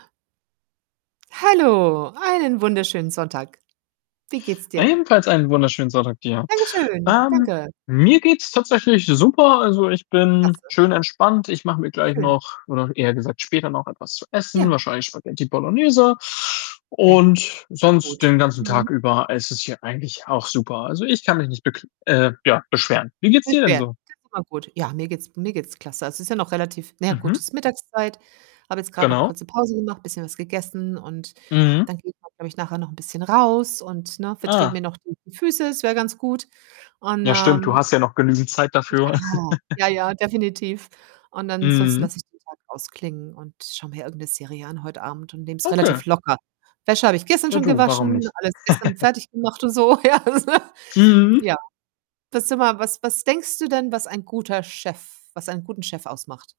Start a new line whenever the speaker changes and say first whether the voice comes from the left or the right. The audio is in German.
right: Hallo, einen wunderschönen Sonntag. Wie geht's dir?
left: Ebenfalls einen wunderschönen Sonntag dir.
right: Dankeschön.
left: Ähm,
right: Danke.
left: mir geht's tatsächlich super, also, ich bin
right: Klasse.
left: schön entspannt. Ich mache mir gleich
right: Schön.
left: noch oder eher gesagt später noch etwas zu essen,
right: Ja.
left: wahrscheinlich Spaghetti Bolognese.
right: Ja.
left: Und sonst
right: Gut.
left: den ganzen
right: Mhm.
left: Tag über ist es hier eigentlich auch super. Also, ich kann mich nicht bekl äh, ja, beschweren. Wie geht's dir denn
right: Beschweren
left: so?
right: [unintelligible] ist immer gut. Ja, mir geht's mir geht's klasse. Also, es ist ja noch relativ na ja gut,
left: Mhm.
right: ist Mittagszeit. Habe jetzt grade noch
left: Genau.
right: kurze Pause gemacht, bisschen was gegessen und
left: Mhm.
right: dann gehe ich, glaube ich, nachher noch 'n bisschen raus und, ne, vertrete
left: Ah.
right: mir noch die Füße, das wäre ganz gut. Und,
left: Ja stimmt, du
right: ähm
left: hast ja noch genügend Zeit
right: Ja.
left: dafür.
right: Ja, ja, definitiv und ansonsten
left: Mhm.
right: lasse ich den Tag ausklingen und schaue mir irgend 'ne Serie an heute Abend und nehme es
left: Okay.
right: relativ locker. Wäsche habe ich gestern
left: Ja
right: schon
left: du, warum
right: gewaschen,
left: nicht?
right: alles gestern fertig gemacht und so, ja.
left: Mhm.
right: Ja. Du sage mal, was was denkst du denn, was ein guter Chef was einen guten Chef ausmacht?